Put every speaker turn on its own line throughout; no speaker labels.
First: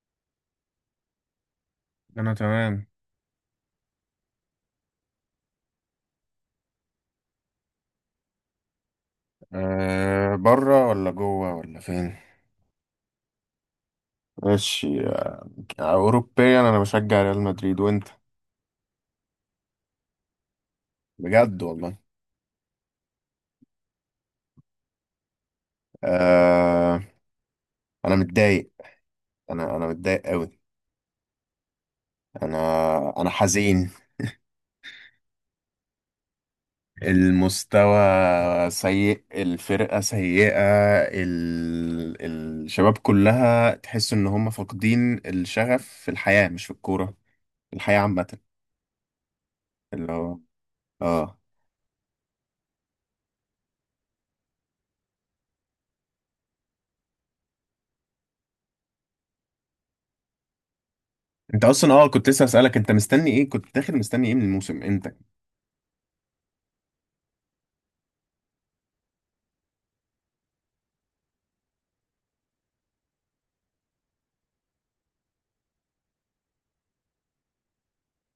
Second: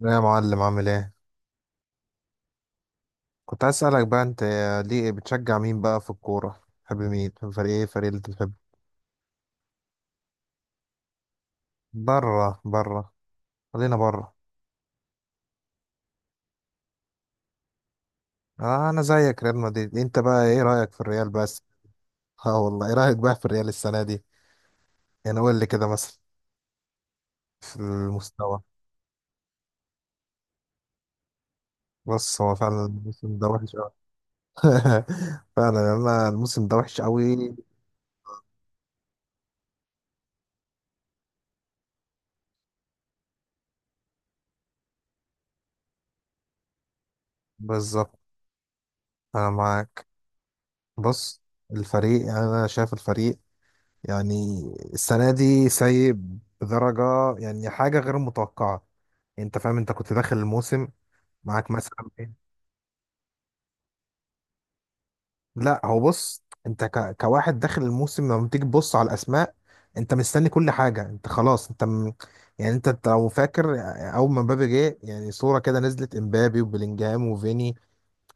يا معلم، عامل ايه؟
انا تمام.
كنت عايز اسالك بقى، انت ليه بتشجع مين بقى في الكوره؟ بتحب مين؟ بتحب فريق ايه؟ فريق اللي انت بتحبه؟
بره ولا جوه ولا فين؟
بره، بره. خلينا بره.
ماشي، آه، اوروبيا انا بشجع ريال مدريد، وانت؟
آه، انا زيك ريال مدريد. انت بقى ايه رايك في الريال بس؟
بجد والله.
اه والله، ايه رايك بقى في الريال السنه دي؟ يعني قول لي كده مثلا،
أه،
في
انا
المستوى.
متضايق. انا متضايق قوي.
بص، هو فعلا
انا
الموسم ده وحش قوي.
حزين.
فعلا، انا الموسم ده وحش قوي.
المستوى سيء، الفرقة سيئة. ال... الشباب كلها تحس ان هم فاقدين الشغف في الحياة، مش في الكورة. الحياة
بالظبط،
عامة.
انا معاك.
اللي هو اه،
بص، الفريق يعني انا شايف الفريق، يعني السنة دي سيء بدرجة، يعني حاجة غير متوقعة. انت فاهم؟ انت كنت داخل الموسم،
انت
معاك
اصلا اه
مثلا
كنت لسه
ايه؟
اسالك، انت مستني ايه؟ كنت داخل مستني ايه من الموسم امتى؟
لا، هو بص، انت كواحد داخل الموسم لما تيجي تبص على الاسماء، انت مستني كل حاجة، انت خلاص، يعني انت لو فاكر، اول ما مبابي جه يعني صورة كده نزلت امبابي وبيلينجهام وفيني،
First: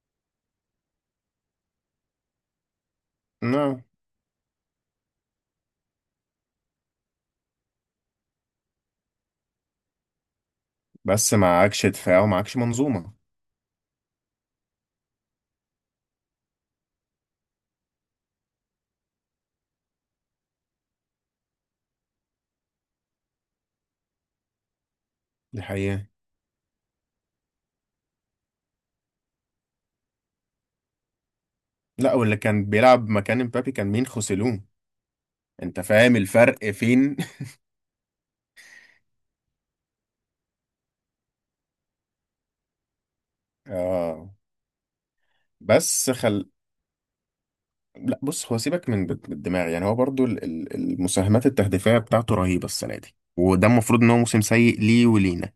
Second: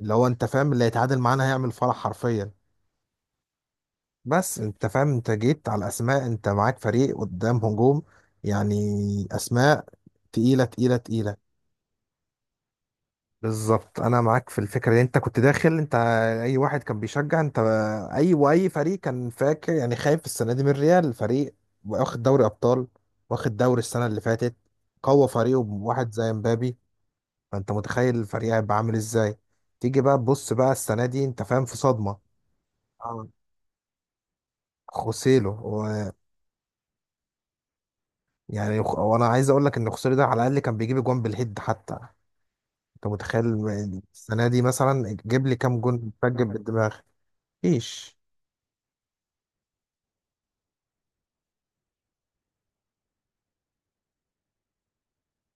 اللي هو انت فاهم اللي هيتعادل معانا هيعمل فرح حرفيا.
لا،
بس انت فاهم، انت جيت على اسماء، انت معاك فريق قدام هجوم، يعني اسماء تقيله، تقيله،
بس
تقيله.
معكش دفاع ومعكش منظومه.
بالظبط، انا معاك في الفكره دي. انت كنت داخل، انت اي واحد كان بيشجع، انت اي فريق كان فاكر، يعني خايف السنه دي من الريال، فريق واخد دوري ابطال، واخد دوري السنه اللي فاتت، قوى
دي
فريقه
حقيقه.
بواحد زي مبابي. فانت متخيل الفريق هيبقى عامل ازاي؟ تيجي بقى تبص بقى السنه دي، انت فاهم، في
لا،
صدمه.
واللي كان بيلعب
اه،
مكان امبابي كان مين؟ خوسيلون.
خوسيلو.
انت فاهم الفرق فين؟
يعني وانا عايز اقول لك ان خسوري ده على الاقل كان بيجيب جوان بالهيد حتى. انت متخيل،
اه
السنه دي مثلا جيب لي كام
بس
جون سجل
خل،
بالدماغ؟ مفيش.
لا بص، هو سيبك من الدماغ، يعني هو برضو المساهمات التهديفيه بتاعته رهيبه السنه دي، وده المفروض ان هو موسم سيء ليه ولينا.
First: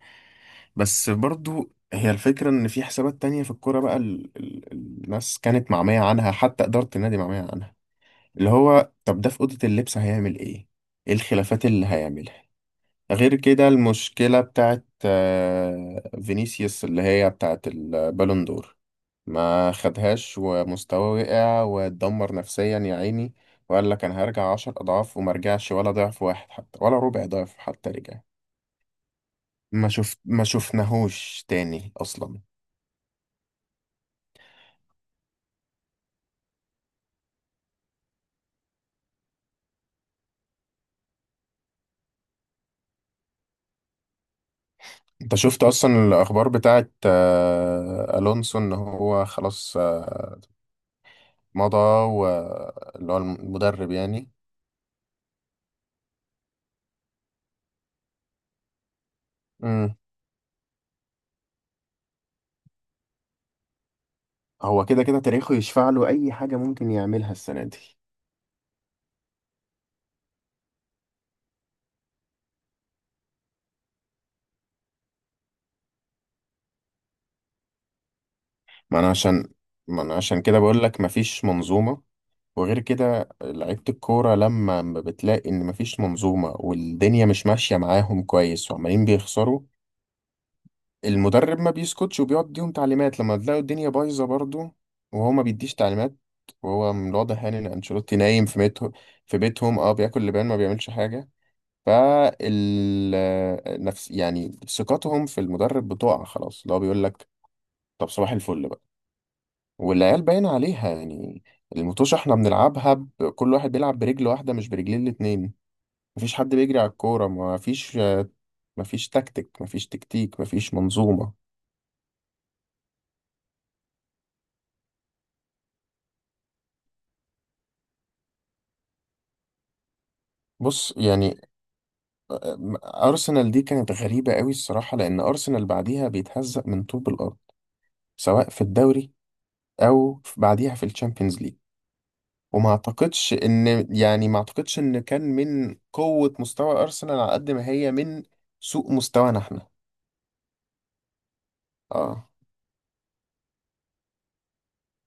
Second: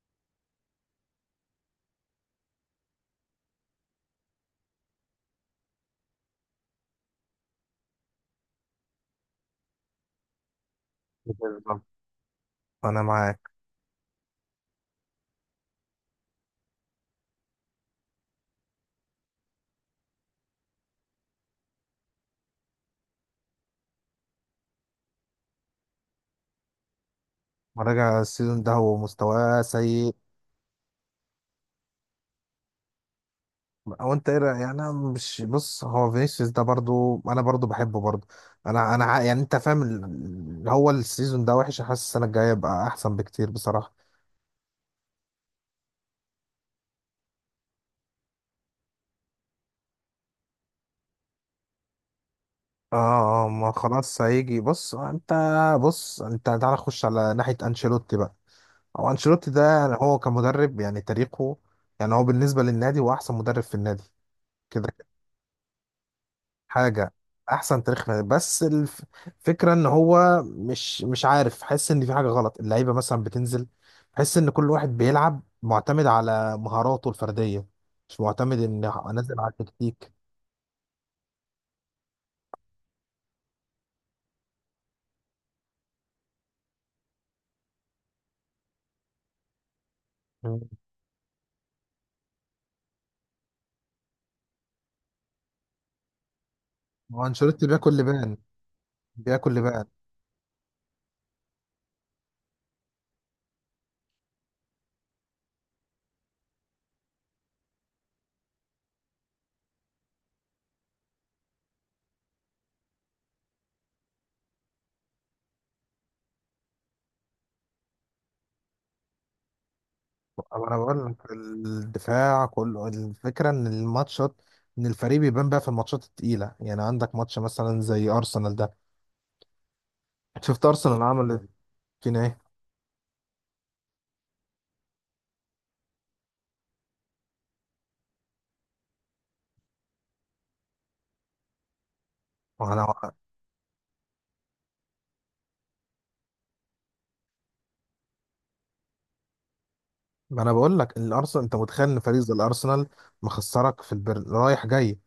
بس برضو هي الفكره ان في حسابات تانية في الكوره بقى، الناس كانت معميه عنها، حتى اداره النادي معميه عنها. اللي هو طب ده في أوضة اللبس هيعمل إيه؟ إيه الخلافات
بالظبط،
اللي هيعملها؟
انا
غير
معاك.
كده، المشكلة بتاعت آه، فينيسيوس، اللي هي بتاعت البالون دور. ما خدهاش، ومستواه وقع واتدمر نفسيا يا عيني، وقال لك أنا هرجع عشر أضعاف، وما رجعش ولا ضعف واحد حتى، ولا ربع ضعف حتى
مراجع
رجع.
السيزون ده، هو مستواه
ما
سيء.
شفت، ما شفناهوش تاني أصلا.
او انت ايه رأيك؟ يعني انا مش، بص، هو فينيسيوس ده برضو انا برضو بحبه برضو. انا يعني انت فاهم، هو السيزون ده وحش، حاسس السنه الجايه يبقى احسن بكتير بصراحه.
انت شفت اصلا الاخبار بتاعت آه، الونسو، ان هو خلاص آه، مضى،
اه.
واللي هو
ما
المدرب
خلاص
يعني.
هيجي. بص انت، بص انت تعالى خش على ناحيه انشيلوتي بقى. هو انشيلوتي ده، يعني
امم.
هو كمدرب، يعني تاريخه، يعني هو بالنسبه للنادي هو احسن مدرب في النادي.
هو
كده
كده
كده.
كده تاريخه يشفع له اي حاجه ممكن
حاجه،
يعملها السنه دي.
احسن تاريخ في النادي. بس الفكره ان هو مش عارف، حس ان في حاجه غلط، اللعيبه مثلا بتنزل، حس ان كل واحد بيلعب معتمد على مهاراته الفرديه، مش معتمد ان
ما انا
انزل
عشان
على
ما
التكتيك.
انا عشان كده بقول لك مفيش منظومه. وغير كده، لعيبه الكوره لما ما بتلاقي ان مفيش منظومه، والدنيا مش ماشيه معاهم كويس، وعمالين بيخسروا،
مم.
المدرب ما بيسكتش وبيقعد يديهم تعليمات. لما تلاقوا الدنيا بايظه برضه وهو ما بيديش تعليمات، وهو من
هو
الواضح يعني ان
انشيلوتي بياكل
انشيلوتي
لبان،
نايم في بيته. في
بياكل
بيتهم
لبان.
اه، بياكل لبان، ما بيعملش حاجه. فال، نفس، يعني ثقتهم في المدرب بتقع خلاص. اللي هو بيقول لك طب صباح الفل بقى. والعيال باين عليها يعني. المطوشة احنا بنلعبها. كل واحد بيلعب برجل واحدة، مش برجلين الاتنين. مفيش حد بيجري على الكورة. مفيش، مفيش تكتيك،
أو،
مفيش
انا بقول لك
منظومة.
الدفاع كله، الفكره ان الماتشات، ان الفريق بيبان بقى في الماتشات التقيله، يعني عندك ماتش مثلا زي ارسنال ده، شفت
بص
ارسنال
يعني،
عمل فينا ايه؟
أرسنال دي كانت غريبة قوي الصراحة، لأن أرسنال بعديها بيتهزق من طوب الأرض، سواء في الدوري أو بعديها في الشامبيونز ليج. وما
ما انا
اعتقدش ان يعني، ما اعتقدش ان كان من قوة مستوى ارسنال على قد ما هي من سوء مستوانا احنا.
ما انا بقول لك الارسنال، انت متخيل ان فريق
اه
زي الارسنال مخسرك في رايح جاي،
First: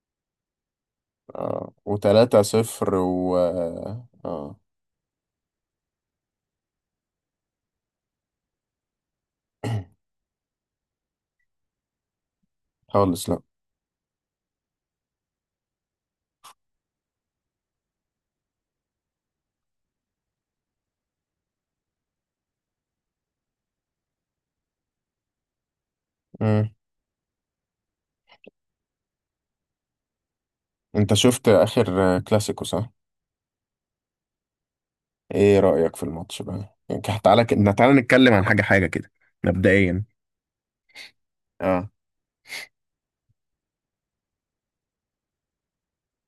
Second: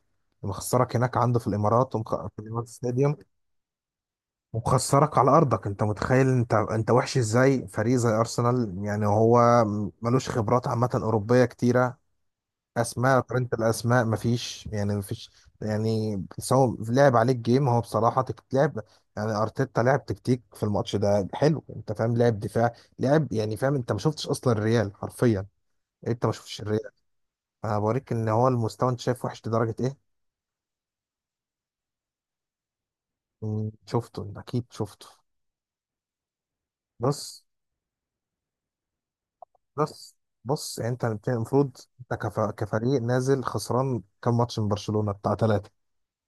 مخسرك هناك عنده في
اه،
الامارات في
وتلاتة
الامارات
صفر
ستاديوم،
و اه آه،
ومخسرك على ارضك. انت متخيل انت وحش ازاي؟ فريق زي ارسنال يعني هو ملوش خبرات عامه اوروبيه كتيره، اسماء،
خالص لا.
قارنة الاسماء مفيش، يعني مفيش. يعني سواء لعب عليك جيم، هو بصراحه تلعب، يعني ارتيتا لعب تكتيك في الماتش ده حلو، انت فاهم، لعب دفاع، لعب، يعني فاهم، انت ما شفتش اصلا الريال حرفيا، يعني انت ما شفتش
مم.
الريال. انا بوريك ان هو المستوى انت شايف وحش لدرجه ايه.
انت شفت اخر كلاسيكو صح؟
مم، شفته، انت اكيد شفته.
ايه رأيك في الماتش بقى؟ يعني
بص،
تعالى ك، تعالى نتكلم عن حاجة حاجة كده. مبدئيا،
بص، بص، يعني انت المفروض،
اه،
انت كفريق نازل خسران كام ماتش من برشلونه بتاع ثلاثه،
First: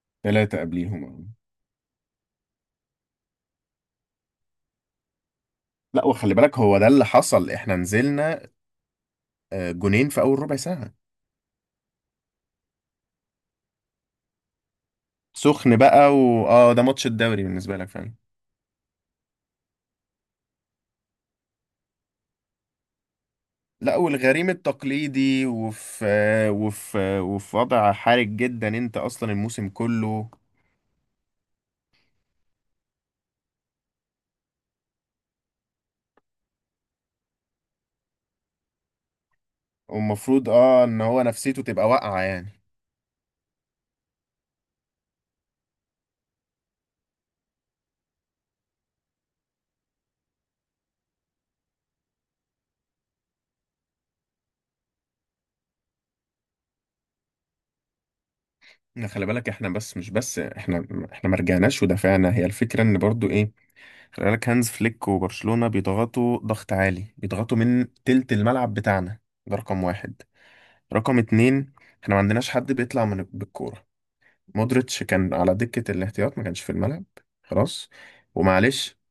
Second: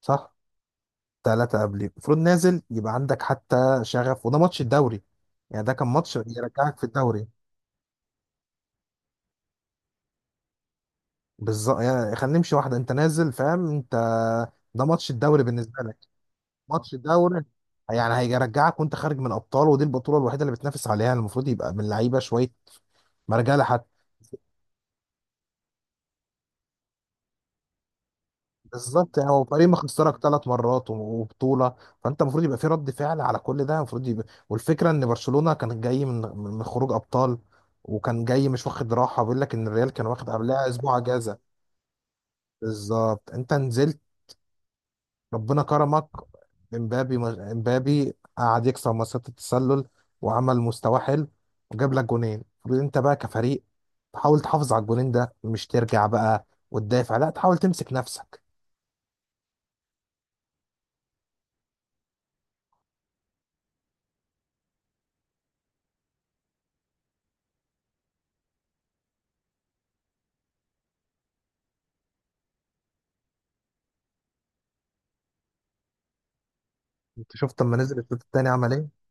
صح؟
تلاتة قبليهم آه.
ثلاثة قبليه، المفروض نازل يبقى عندك حتى شغف، وده ماتش الدوري، يعني ده كان
لا،
ماتش
وخلي بالك
يرجعك
هو
في
ده اللي
الدوري.
حصل، احنا نزلنا آه، جونين في اول ربع ساعة.
بالظبط، يعني خلينا نمشي واحدة، انت نازل فاهم، انت ده ماتش الدوري
سخن
بالنسبة لك،
بقى، واه ده
ماتش
ماتش الدوري
الدوري،
بالنسبة لك
يعني
فعلا.
هيرجعك وانت خارج من الابطال، ودي البطولة الوحيدة اللي بتنافس عليها، المفروض يبقى من اللعيبة شوية مرجع لحد.
لا، والغريم التقليدي، وفي وضع حرج جدا انت
بالظبط، يعني
اصلا
هو فريق
الموسم
مخسرك
كله.
ثلاث مرات وبطوله، فانت المفروض يبقى في رد فعل على كل ده، المفروض يبقى، والفكره ان برشلونه كان جاي من خروج ابطال، وكان جاي مش واخد راحه، بيقول لك ان الريال كان واخد
ومفروض
قبلها
اه
اسبوع
ان هو
اجازه.
نفسيته تبقى واقعة يعني.
بالظبط، انت نزلت ربنا كرمك امبابي امبابي قعد يكسر مسات التسلل، وعمل مستوى حلو، وجاب لك جونين. المفروض انت بقى كفريق تحاول تحافظ على الجونين ده، مش ترجع بقى وتدافع، لا تحاول تمسك نفسك.
إن خلي بالك احنا، بس مش بس احنا احنا ما رجعناش ودافعنا. هي الفكرة ان برضو ايه، خلي بالك هانز فليك وبرشلونة بيضغطوا ضغط عالي، بيضغطوا من تلت الملعب بتاعنا. ده رقم واحد. رقم اتنين، احنا ما عندناش حد بيطلع من بالكورة. مودريتش كان على دكة الاحتياط، ما كانش في الملعب.
انت شفت لما
خلاص،
نزل الشوط التاني عمل
ومعلش،
ايه؟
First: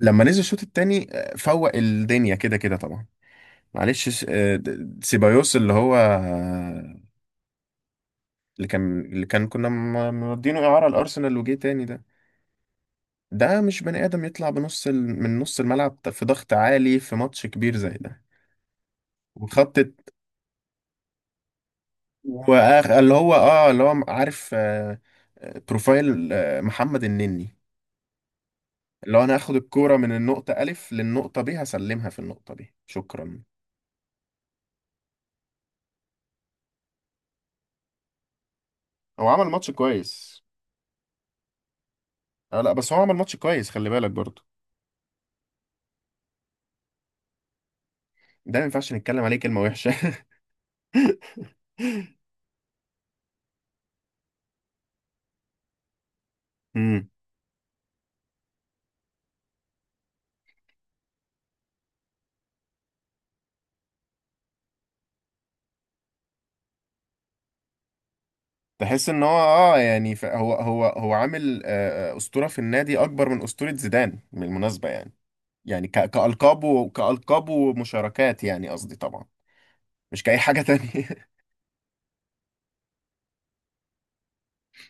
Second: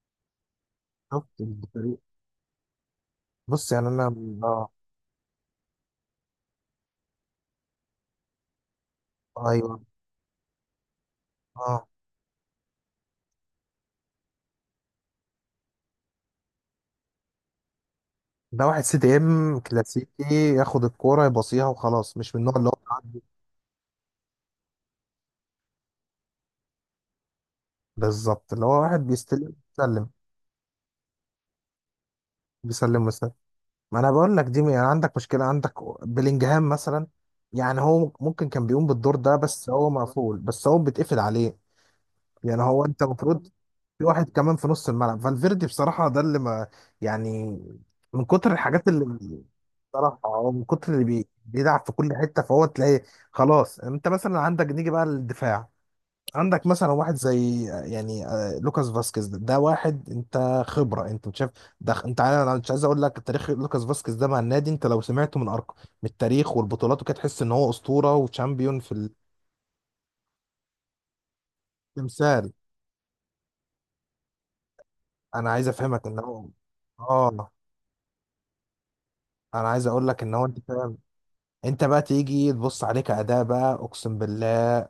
لما نزل الشوط التاني آه،
شفت
فوق
الفريق؟
الدنيا كده كده طبعا.
بص يعني
معلش
انا،
آه،
اه،
سيبايوس اللي هو آه، اللي كان كنا
ايوه،
مودينه اعاره الارسنال وجه تاني
اه،
ده. ده مش بني ادم يطلع من نص الملعب في ضغط عالي في ماتش كبير زي ده.
ده واحد سي دي ام
وخط الت-
كلاسيكي، ياخد الكوره يباصيها وخلاص، مش من النوع اللي هو
وآخ، اللي
بيعدي.
هو اه، اللي هو عارف آه، آه، بروفايل آه، محمد النني.
بالظبط، اللي هو واحد
اللي هو انا
بيستلم
هاخد الكوره
بيسلم،
من النقطه الف للنقطه ب، هسلمها في النقطه ب
بيسلم ويسلم.
شكرا.
ما انا بقول لك دي، يعني عندك مشكله. عندك بلينجهام مثلا، يعني هو ممكن كان بيقوم بالدور
هو
ده،
عمل
بس
ماتش
هو مقفول،
كويس.
بس هو بيتقفل عليه.
آه
يعني
لا،
هو
بس
انت
هو عمل ماتش
المفروض،
كويس، خلي
في
بالك
واحد
برضه.
كمان في نص الملعب، فالفيردي بصراحة ده اللي ما، يعني من كتر
ده ما
الحاجات
ينفعش
اللي،
نتكلم عليه كلمة وحشة.
بصراحة أو من كتر اللي بيلعب في كل حتة فهو تلاقي. خلاص، انت مثلا عندك، نيجي بقى للدفاع، عندك مثلا
امم،
واحد زي، يعني لوكاس فاسكيز ده, ده واحد انت خبرة، انت مش شايف؟ ده انت عارف، انا مش عايز اقول لك تاريخ لوكاس فاسكيز ده مع النادي، انت لو سمعته من ارقام، من التاريخ والبطولات وكده، تحس ان هو اسطورة وشامبيون
تحس
في
ان هو اه يعني هو عامل آه، آه، اسطوره
التمثال.
في النادي اكبر من اسطوره زيدان بالمناسبه يعني.
انا عايز
يعني
افهمك ان هو،
كالقاب كالقاب
اه
ومشاركات، يعني قصدي طبعا،
انا عايز اقول لك
مش
ان
كاي
هو، انت
حاجه
فاهم،
تانية.
انت بقى تيجي تبص عليك اداء بقى، اقسم بالله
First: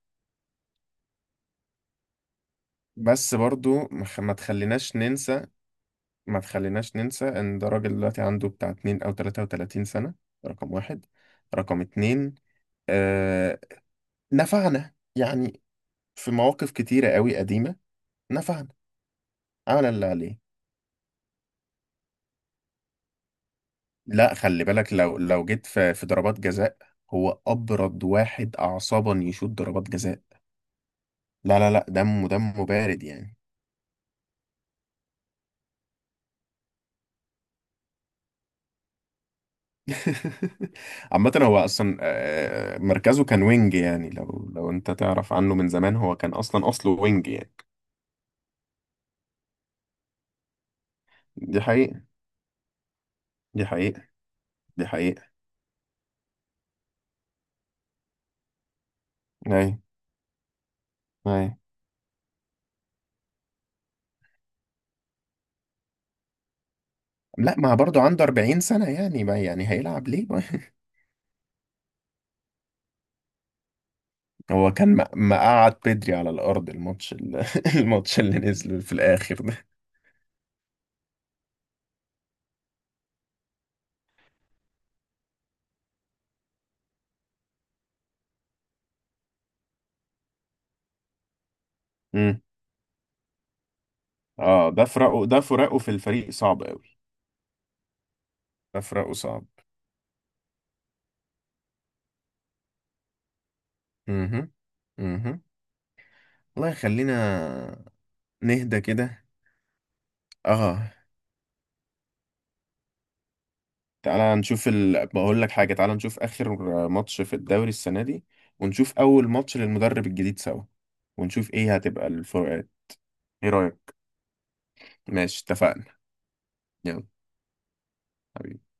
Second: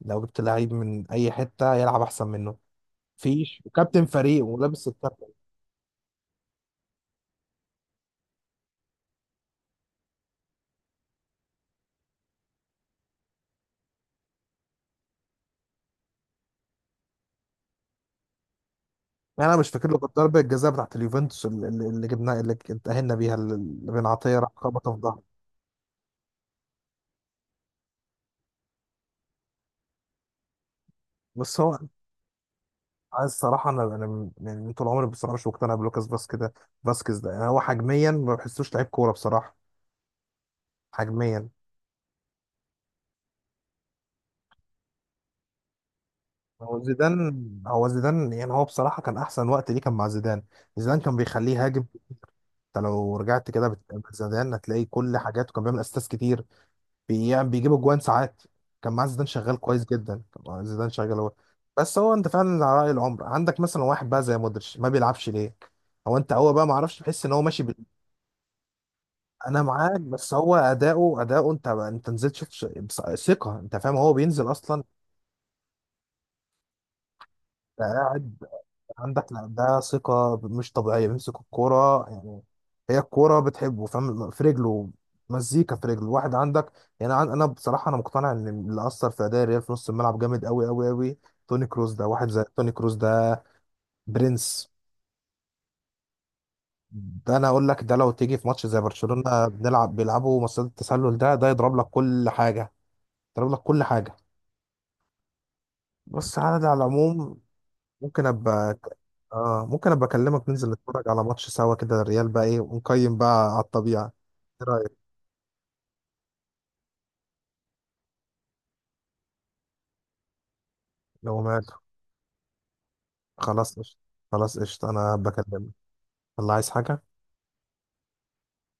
لو جبت لعيب من اي حته يلعب احسن منه
بس
مفيش،
برضو
وكابتن
ما خ، ما
فريق ولابس
تخليناش
الكابتن.
ننسى، ان ده راجل دلوقتي عنده بتاع 2 او 33 سنه. رقم واحد. رقم اتنين، آه، نفعنا يعني في مواقف كتيره قوي قديمه. نفعنا،
يعني انا مش
عمل
فاكر له
اللي
غير
عليه.
ضربه الجزاء بتاعت اليوفنتوس اللي جبناها، اللي اتاهلنا بيها، اللي بن
لا
عطيه راح
خلي
خبطه
بالك،
في
لو
ظهره.
لو جيت في ضربات جزاء، هو ابرد واحد اعصابا يشوط ضربات جزاء.
بس
لا لا
هو
لا دمه بارد
عايز
يعني.
الصراحه، انا يعني طول عمري بصراحه مش مقتنع بلوكاس فاسكيز ده. فاسكيز ده، يعني هو حجميا ما بحسوش لعيب كوره بصراحه،
عامة
حجميا.
هو أصلا آه، مركزه كان وينج يعني. لو أنت تعرف عنه من زمان، هو كان أصلا
هو
أصله وينج
زيدان
يعني.
هو زيدان يعني هو بصراحه كان احسن وقت ليه كان مع زيدان. زيدان كان بيخليه
دي
يهاجم،
حقيقة.
انت لو رجعت
دي
كده
حقيقة.
زيدان هتلاقي
دي
كل
حقيقة.
حاجاته، كان بيعمل اسيستات كتير، بيعمل بيجيب اجوان ساعات، كان معاه زيدان شغال
أي،
كويس جدا، كان معاه زيدان شغال هو.
أي.
بس هو، انت فعلا على راي العمر، عندك مثلا واحد بقى زي مودريتش ما بيلعبش ليه؟ هو انت هو بقى ما اعرفش، بحس ان هو
لا،
ماشي
ما برضه عنده 40 سنة يعني، ما
انا
يعني
معاك،
هيلعب ليه
بس
بقى؟
هو اداؤه انت نزلت شفت ثقه، انت فاهم، هو بينزل
هو
اصلا،
كان مقعد بدري على الأرض
انت
الماتش
قاعد
اللي نزل في
عندك، لا،
الآخر
ده ثقة مش طبيعية، بيمسك الكورة يعني، هي الكورة بتحبه، فاهم، في رجله، مزيكا في رجله، واحد عندك. يعني أنا بصراحة، أنا مقتنع إن اللي أثر في أداء الريال في نص الملعب جامد أوي أوي أوي، توني كروس ده. واحد
ده.
زي توني كروس ده
اه
برنس،
ده فراقه، ده فراقه في الفريق صعب قوي.
ده أنا أقول لك، ده لو تيجي في ماتش
ده
زي
فراقه صعب.
برشلونة بنلعب، بيلعبوا مصيدة التسلل، ده يضرب لك كل حاجة، يضرب لك كل حاجة.
اها، اها.
بس على ده،
والله
على العموم،
خلينا
ممكن ابقى،
نهدى كده.
اه ممكن ابقى اكلمك ننزل
اه،
نتفرج على ماتش سوا كده الريال بقى ايه، ونقيم بقى على الطبيعة.
تعالى نشوف
ايه رأيك؟
بقول لك حاجة، تعالى نشوف آخر ماتش في الدوري السنة دي، ونشوف أول ماتش للمدرب الجديد سوا،
لو
ونشوف
ماله،
إيه هتبقى الفروقات. إيه
خلاص
رأيك؟
قشطة، خلاص قشطة انا
ماشي،
بكلمك.
اتفقنا.
الله، عايز حاجة؟
يلا حبيبي.